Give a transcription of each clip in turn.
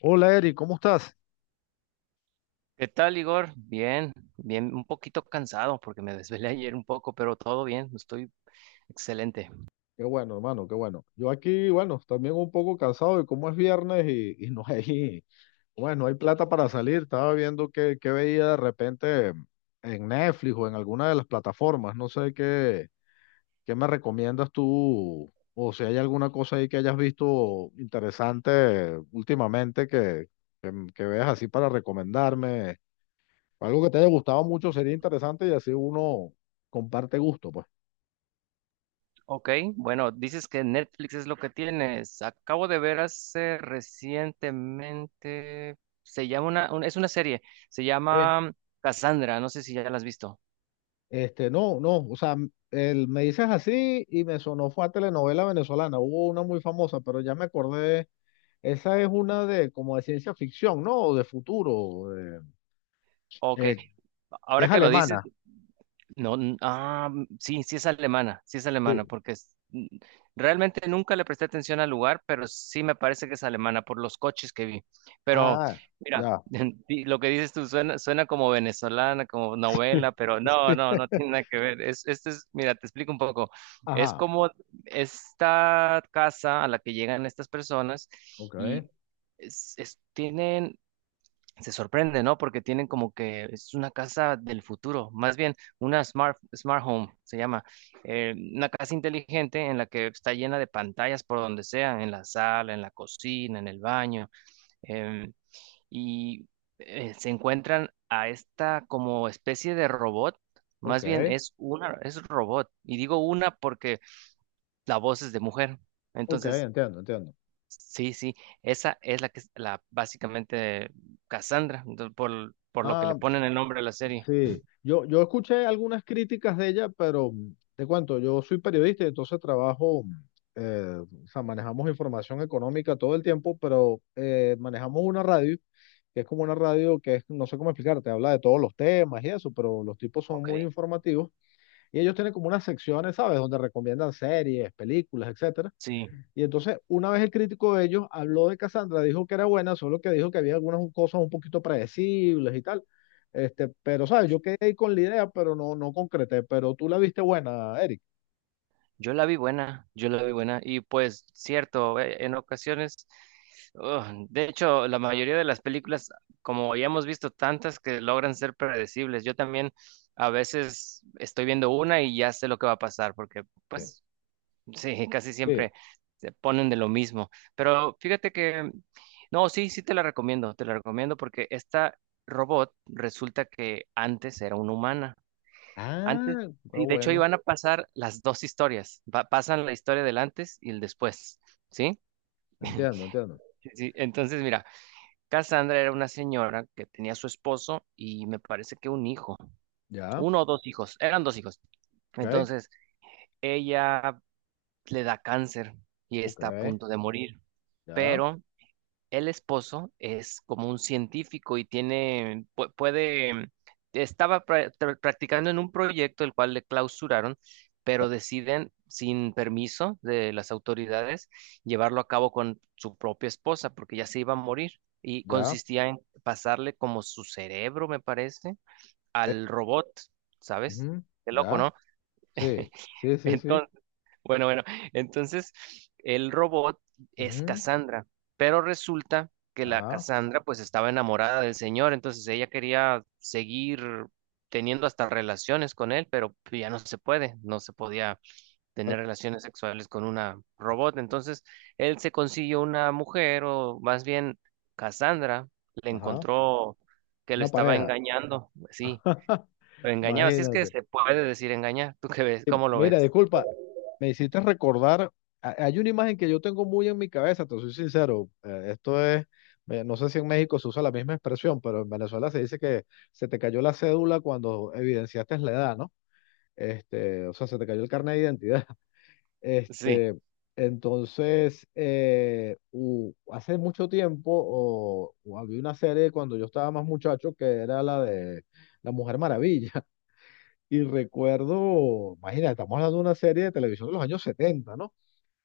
Hola Eri, ¿cómo estás? ¿Qué tal, Igor? Bien, un poquito cansado porque me desvelé ayer un poco, pero todo bien, estoy excelente. Qué bueno, hermano, qué bueno. Yo aquí, bueno, también un poco cansado y como es viernes y no hay, bueno, no hay plata para salir. Estaba viendo qué veía de repente en Netflix o en alguna de las plataformas. No sé qué me recomiendas tú o si hay alguna cosa ahí que hayas visto interesante últimamente que veas así para recomendarme. Algo que te haya gustado mucho sería interesante y así uno comparte gusto, pues. Ok, bueno, dices que Netflix es lo que tienes. Acabo de ver hace recientemente, se llama es una serie, se llama Cassandra, no sé si ya la has visto. Este, no, no, o sea, me dices así y me sonó fue a telenovela venezolana. Hubo una muy famosa, pero ya me acordé. Esa es una de como de ciencia ficción, ¿no? O de futuro. Ok, eh, ahora es que lo dices, alemana. no, sí, es alemana, sí es Sí. alemana, realmente nunca le presté atención al lugar, pero sí me parece que es alemana por los coches que vi. Pero Ah, mira, ya. Lo que dices tú suena, suena como venezolana, como novela, pero no, no, no tiene nada que ver. Este es, mira, te explico un poco. Es Ajá. como esta casa a la que llegan estas personas Ok, y es- tienen se sorprende, ¿no? Porque tienen como que es una casa del futuro, más bien una smart home, se llama, una casa inteligente en la que está llena de pantallas por donde sea, en la sala, en la cocina, en el baño, em, y se encuentran a esta como especie de robot, más bien ok, es robot, y digo una porque la voz es de mujer. ok, Entonces entiendo, entiendo. sí, sí, esa es la que es la básicamente Cassandra, por, lo que le Ah, ponen el nombre a la serie. sí, yo escuché algunas críticas de ella, pero te cuento, yo soy periodista y entonces trabajo, eh, o sea, manejamos información económica todo el tiempo, pero manejamos una radio, que es como una radio que es, no sé cómo explicarte, habla de todos los temas y eso, pero los tipos son Ok. muy informativos y ellos tienen como unas secciones, ¿sabes? Donde recomiendan series, películas, etcétera. Sí, Y entonces, una vez el crítico de ellos habló de Cassandra, dijo que era buena, solo que dijo que había algunas cosas un poquito predecibles y tal. Este, pero, ¿sabes? Yo quedé ahí con la idea, pero no, no concreté. Pero tú la viste buena, Eric. yo la vi buena, yo la vi buena y pues cierto, en ocasiones, de hecho, la mayoría de las películas, como ya hemos visto tantas que logran ser predecibles, yo también a veces estoy viendo una y ya sé lo que va a pasar porque Sí. pues sí, casi Sí. siempre se ponen de lo mismo. Pero fíjate que, no, sí, sí te la recomiendo porque esta robot resulta que antes era una humana. Antes, Ah, está sí, de hecho ahí bueno. van a pasar las dos historias. Pasan la historia del antes y el después, ¿sí? Entiendo, entiendo. Sí, sí. Entonces, mira, Cassandra era una señora que tenía a su esposo y me parece que un hijo, Ya, uno o dos hijos, eran dos hijos. ok, Entonces, ella le da cáncer y ok, está a punto de morir. ya, Pero el esposo es como un científico y tiene, puede, estaba practicando en un proyecto el cual le clausuraron, pero deciden, sin permiso de las autoridades, llevarlo a cabo con su propia esposa porque ya se iba a morir. Y ya, consistía en pasarle como su cerebro, me parece, al robot, ¿sabes? ujú, Qué loco, ya. ¿no? Sí, sí, sí, sí. Entonces, bueno, entonces el robot es Ujú, Cassandra, pero resulta que la ajá, Cassandra pues estaba enamorada del señor, entonces ella quería seguir teniendo hasta relaciones con él, pero pues, no se podía tener pero- relaciones sexuales con una robot, entonces él se consiguió una mujer o más bien Cassandra le ajá. encontró que lo Una estaba pareja. engañando, sí, lo engañaba, si es que Imagínate. se puede decir engañar. ¿Tú qué ves? ¿Cómo lo Mira, ves? disculpa, me hiciste recordar, hay una imagen que yo tengo muy en mi cabeza, te soy sincero, esto es, no sé si en México se usa la misma expresión, pero en Venezuela se dice que se te cayó la cédula cuando evidenciaste la edad, ¿no? Este, o sea, se te cayó el carnet de identidad. Sí, Este, entonces, hace mucho tiempo o había una serie cuando yo estaba más muchacho que era la de La Mujer Maravilla. Y recuerdo, imagina, estamos hablando de una serie de televisión de los años 70, ¿no?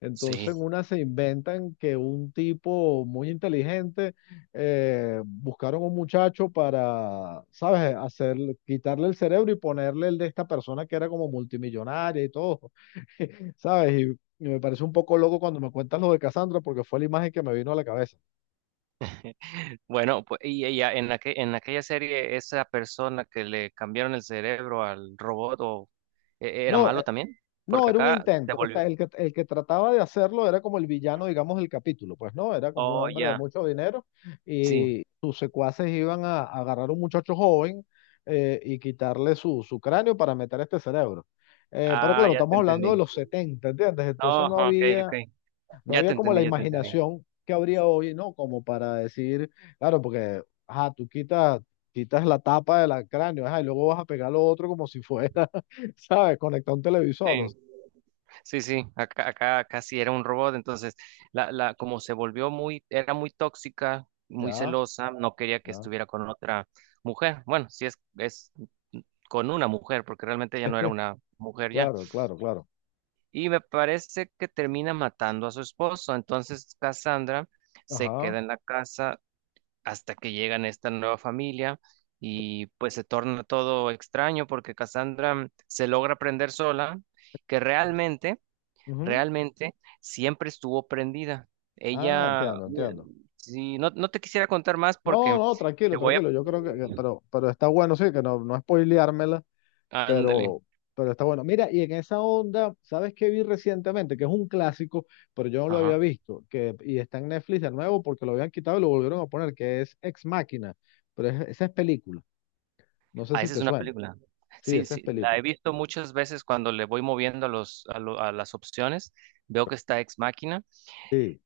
Entonces sí. en una se inventan que un tipo muy inteligente, buscaron un muchacho para, ¿sabes? Hacer, quitarle el cerebro y ponerle el de esta persona que era como multimillonaria y todo, ¿sabes? Y me parece un poco loco cuando me cuentas lo de Cassandra porque fue la imagen que me vino a la cabeza. Bueno, pues y ella en en aquella serie, esa persona que le cambiaron el cerebro al robot era No, malo también, no, porque era un acá se intento. O volvió. sea, el que trataba de hacerlo era como el villano, digamos, del capítulo. Pues no, era como un Oh, hombre de ya, mucho dinero sí. y sus secuaces iban a agarrar a un muchacho joven, y quitarle su, cráneo para meter este cerebro. Pero Ah, claro, ya te estamos hablando de entendí. los 70, ¿entiendes? Oh, Entonces no ok, ok. había, no Ya te había como entendí, la ya te entendí. imaginación que habría hoy, ¿no? Como para decir, claro, porque, ajá, tú quitas la tapa del cráneo, ajá, y luego vas a pegar lo otro como si fuera, ¿sabes? Conectar un televisor. O Sí, sí, sí. Acá, acá casi era un robot, entonces como se volvió muy, era muy tóxica, muy Ya, celosa, no quería que ya. estuviera con otra mujer. Bueno, si es, es con una mujer, porque realmente ella no era una mujer ya. Claro, claro, claro. Y me parece que termina matando a su esposo. Entonces Cassandra se queda Ajá. en la casa hasta que llegan esta nueva familia Ent- y pues se torna todo extraño porque Cassandra se logra prender sola, que realmente, Ujú. realmente siempre estuvo prendida. Ah, Ella, entiendo, mira, entiendo. si no, no te quisiera contar más No, porque no, te tranquilo, voy a... tranquilo. Yo creo pero está bueno, sí, que no, no spoileármela, Ándale. pero, pero está bueno. Mira, y en esa onda, ¿sabes qué vi recientemente? Que es un clásico, pero yo no lo había Ajá. visto, y está en Netflix de nuevo porque lo habían quitado y lo volvieron a poner, que es Ex Máquina, pero esa es película. No sé Ah, si esa es te una suena. película. Sí, Sí, esa es sí, la película. he visto muchas veces cuando le voy moviendo a los, a las opciones. Veo que está Ex Máquina.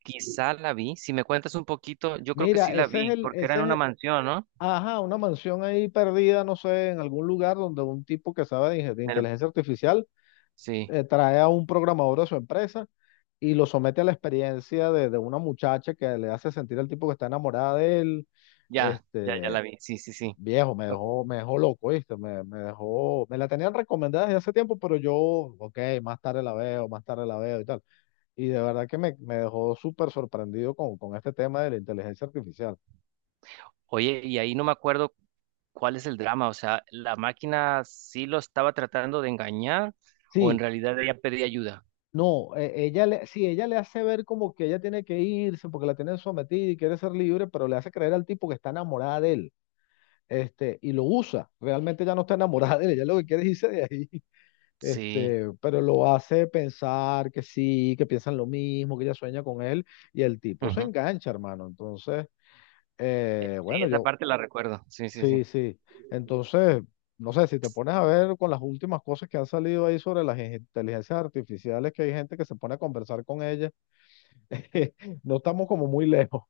Quizá la vi. Si me cuentas un poquito, yo creo que sí Mira, la ese es vi, el, porque era en ese una es, mansión, ¿no? ajá, una mansión ahí perdida, no sé, en algún lugar donde un tipo que sabe de En el- inteligencia artificial, sí, trae a un programador de su empresa y lo somete a la experiencia de una muchacha que le hace sentir al tipo que está enamorada de él. ya, ya, ya Este, la vi. Sí, sí, sí. viejo, me dejó loco, ¿viste? Me dejó, me la tenían recomendada desde hace tiempo, pero yo, ok, más tarde la veo, más tarde la veo y tal. Y de verdad que me dejó súper sorprendido con este tema de la inteligencia artificial. Oye, y ahí no me acuerdo cuál es el drama, o sea, ¿la máquina sí lo estaba tratando de engañar o en Sí, realidad ella pedía ayuda? no, sí, ella le hace ver como que ella tiene que irse porque la tienen sometida y quiere ser libre, pero le hace creer al tipo que está enamorada de él, este, y lo usa. Realmente ella no está enamorada de él, ella lo que quiere es irse de ahí, Sí, este, pero lo hace pensar que sí, que piensan lo mismo, que ella sueña con él, y el tipo se ujú. engancha, hermano. Entonces, Sí, bueno, esa parte la recuerdo, sí, sí, sí. sí, sí. Entonces, no sé, si te pones a ver con las últimas cosas que han salido ahí sobre las inteligencias artificiales, que hay gente que se pone a conversar con ella. No estamos como muy lejos.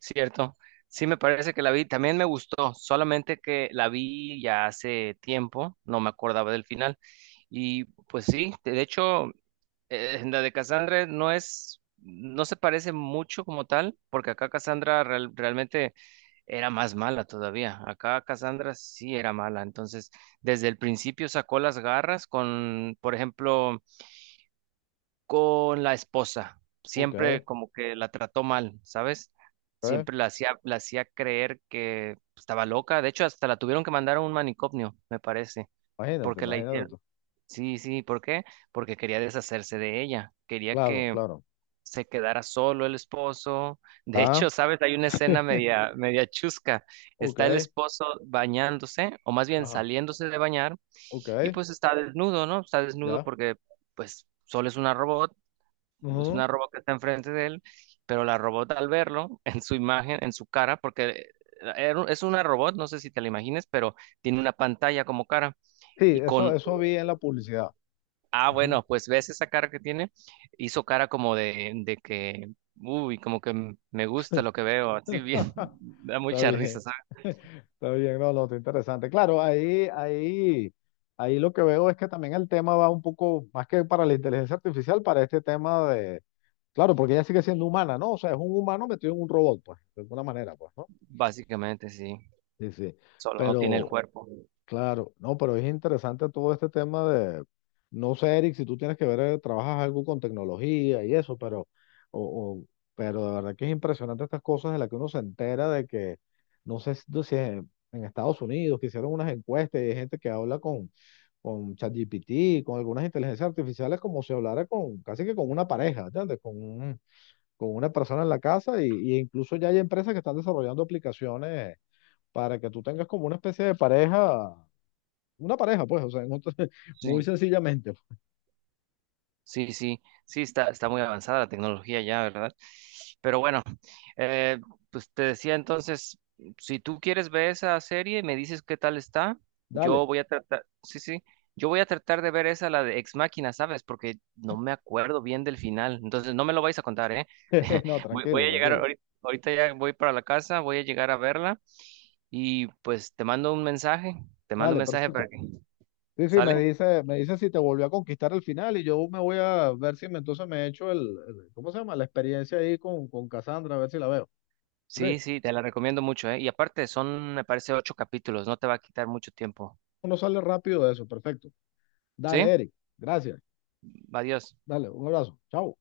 Cierto, sí me parece que la vi, también me gustó, solamente que la vi ya hace tiempo, no me acordaba del final. Y pues sí, de hecho, la de Cassandra no es, no se parece mucho como tal, porque acá Cassandra realmente era más mala todavía. Acá Cassandra sí era mala, entonces desde el principio sacó las garras con, por ejemplo, con la esposa. Ok, Siempre como que la trató mal, ¿sabes? ok. Siempre la hacía creer que estaba loca. De hecho, hasta la tuvieron que mandar a un manicomio, me parece, Imagínate, porque la imagínate hicieron. tú. Sí, sí, ¿por qué? Porque quería deshacerse de ella. Quería Claro, que claro. se quedara solo el esposo. De Ah, hecho, ¿sabes? Hay una escena media, media chusca. Está el ok. esposo bañándose, o más bien Ajá. saliéndose de bañar, Ok, y pues está desnudo, ¿no? Está desnudo ya. porque pues solo es una Ujú. robot que está enfrente de él, pero la robot al verlo, en su imagen, en su cara, porque es una robot, no sé si te la imagines, pero tiene una pantalla como cara. Sí, Y eso, con, eso vi en la publicidad. ah, Ujú. bueno, pues ves esa cara que tiene, hizo cara como de, que, uy, como que me gusta lo que veo, así bien, da Está mucha risa, bien. ¿sabes? Está bien, no, no, está interesante. Claro, ahí lo que veo es que también el tema va un poco más que para la inteligencia artificial, para este tema de, claro, porque ella sigue siendo humana, ¿no? O sea, es un humano metido en un robot, pues, de alguna manera, pues, ¿no? Básicamente, sí, Sí, sí. solo no tiene el Pero, cuerpo. Claro, no, pero es interesante todo este tema de, no sé, Eric, si tú tienes que ver, trabajas algo con tecnología y eso, o, o- pero de verdad que es impresionante estas cosas de las que uno se entera de que, no sé si en Estados Unidos que hicieron unas encuestas y hay gente que habla con ChatGPT, con algunas inteligencias artificiales, como si hablara con, casi que con una pareja, ¿entiendes? Con una persona en la casa y incluso ya hay empresas que están desarrollando aplicaciones para que tú tengas como una especie de pareja, una pareja, pues, o sea, muy Sí. sencillamente. Sí, sí, sí, está, está muy avanzada la tecnología ya, ¿verdad? Pero bueno, eh, pues te decía entonces, si tú quieres ver esa serie y me dices qué tal está, yo Dale. voy a tratar, sí, sí, yo voy a tratar de ver esa, la de Ex Machina, ¿sabes? Porque no me acuerdo bien del final, entonces no me lo vais a contar, ¿eh? No, Voy, voy tranquilo, a llegar, tranquilo. ahorita, ahorita ya voy para la casa, voy a llegar a verla y pues te mando un mensaje, te mando un Dale, mensaje para perfecto. que, Sí, sí, me ¿sale? dice, me dice si te volvió a conquistar el final y yo me voy a ver si me, entonces me he hecho ¿cómo se llama? La experiencia ahí con Cassandra, a ver si la veo. Ok, Sí, sí, te la recomiendo mucho, ¿eh? Y aparte son, me parece, ocho capítulos, no te va a quitar mucho tiempo. uno sale rápido de eso, perfecto. Dale, ¿Sí? Eric, gracias. Adiós. Dale, un abrazo. Chao.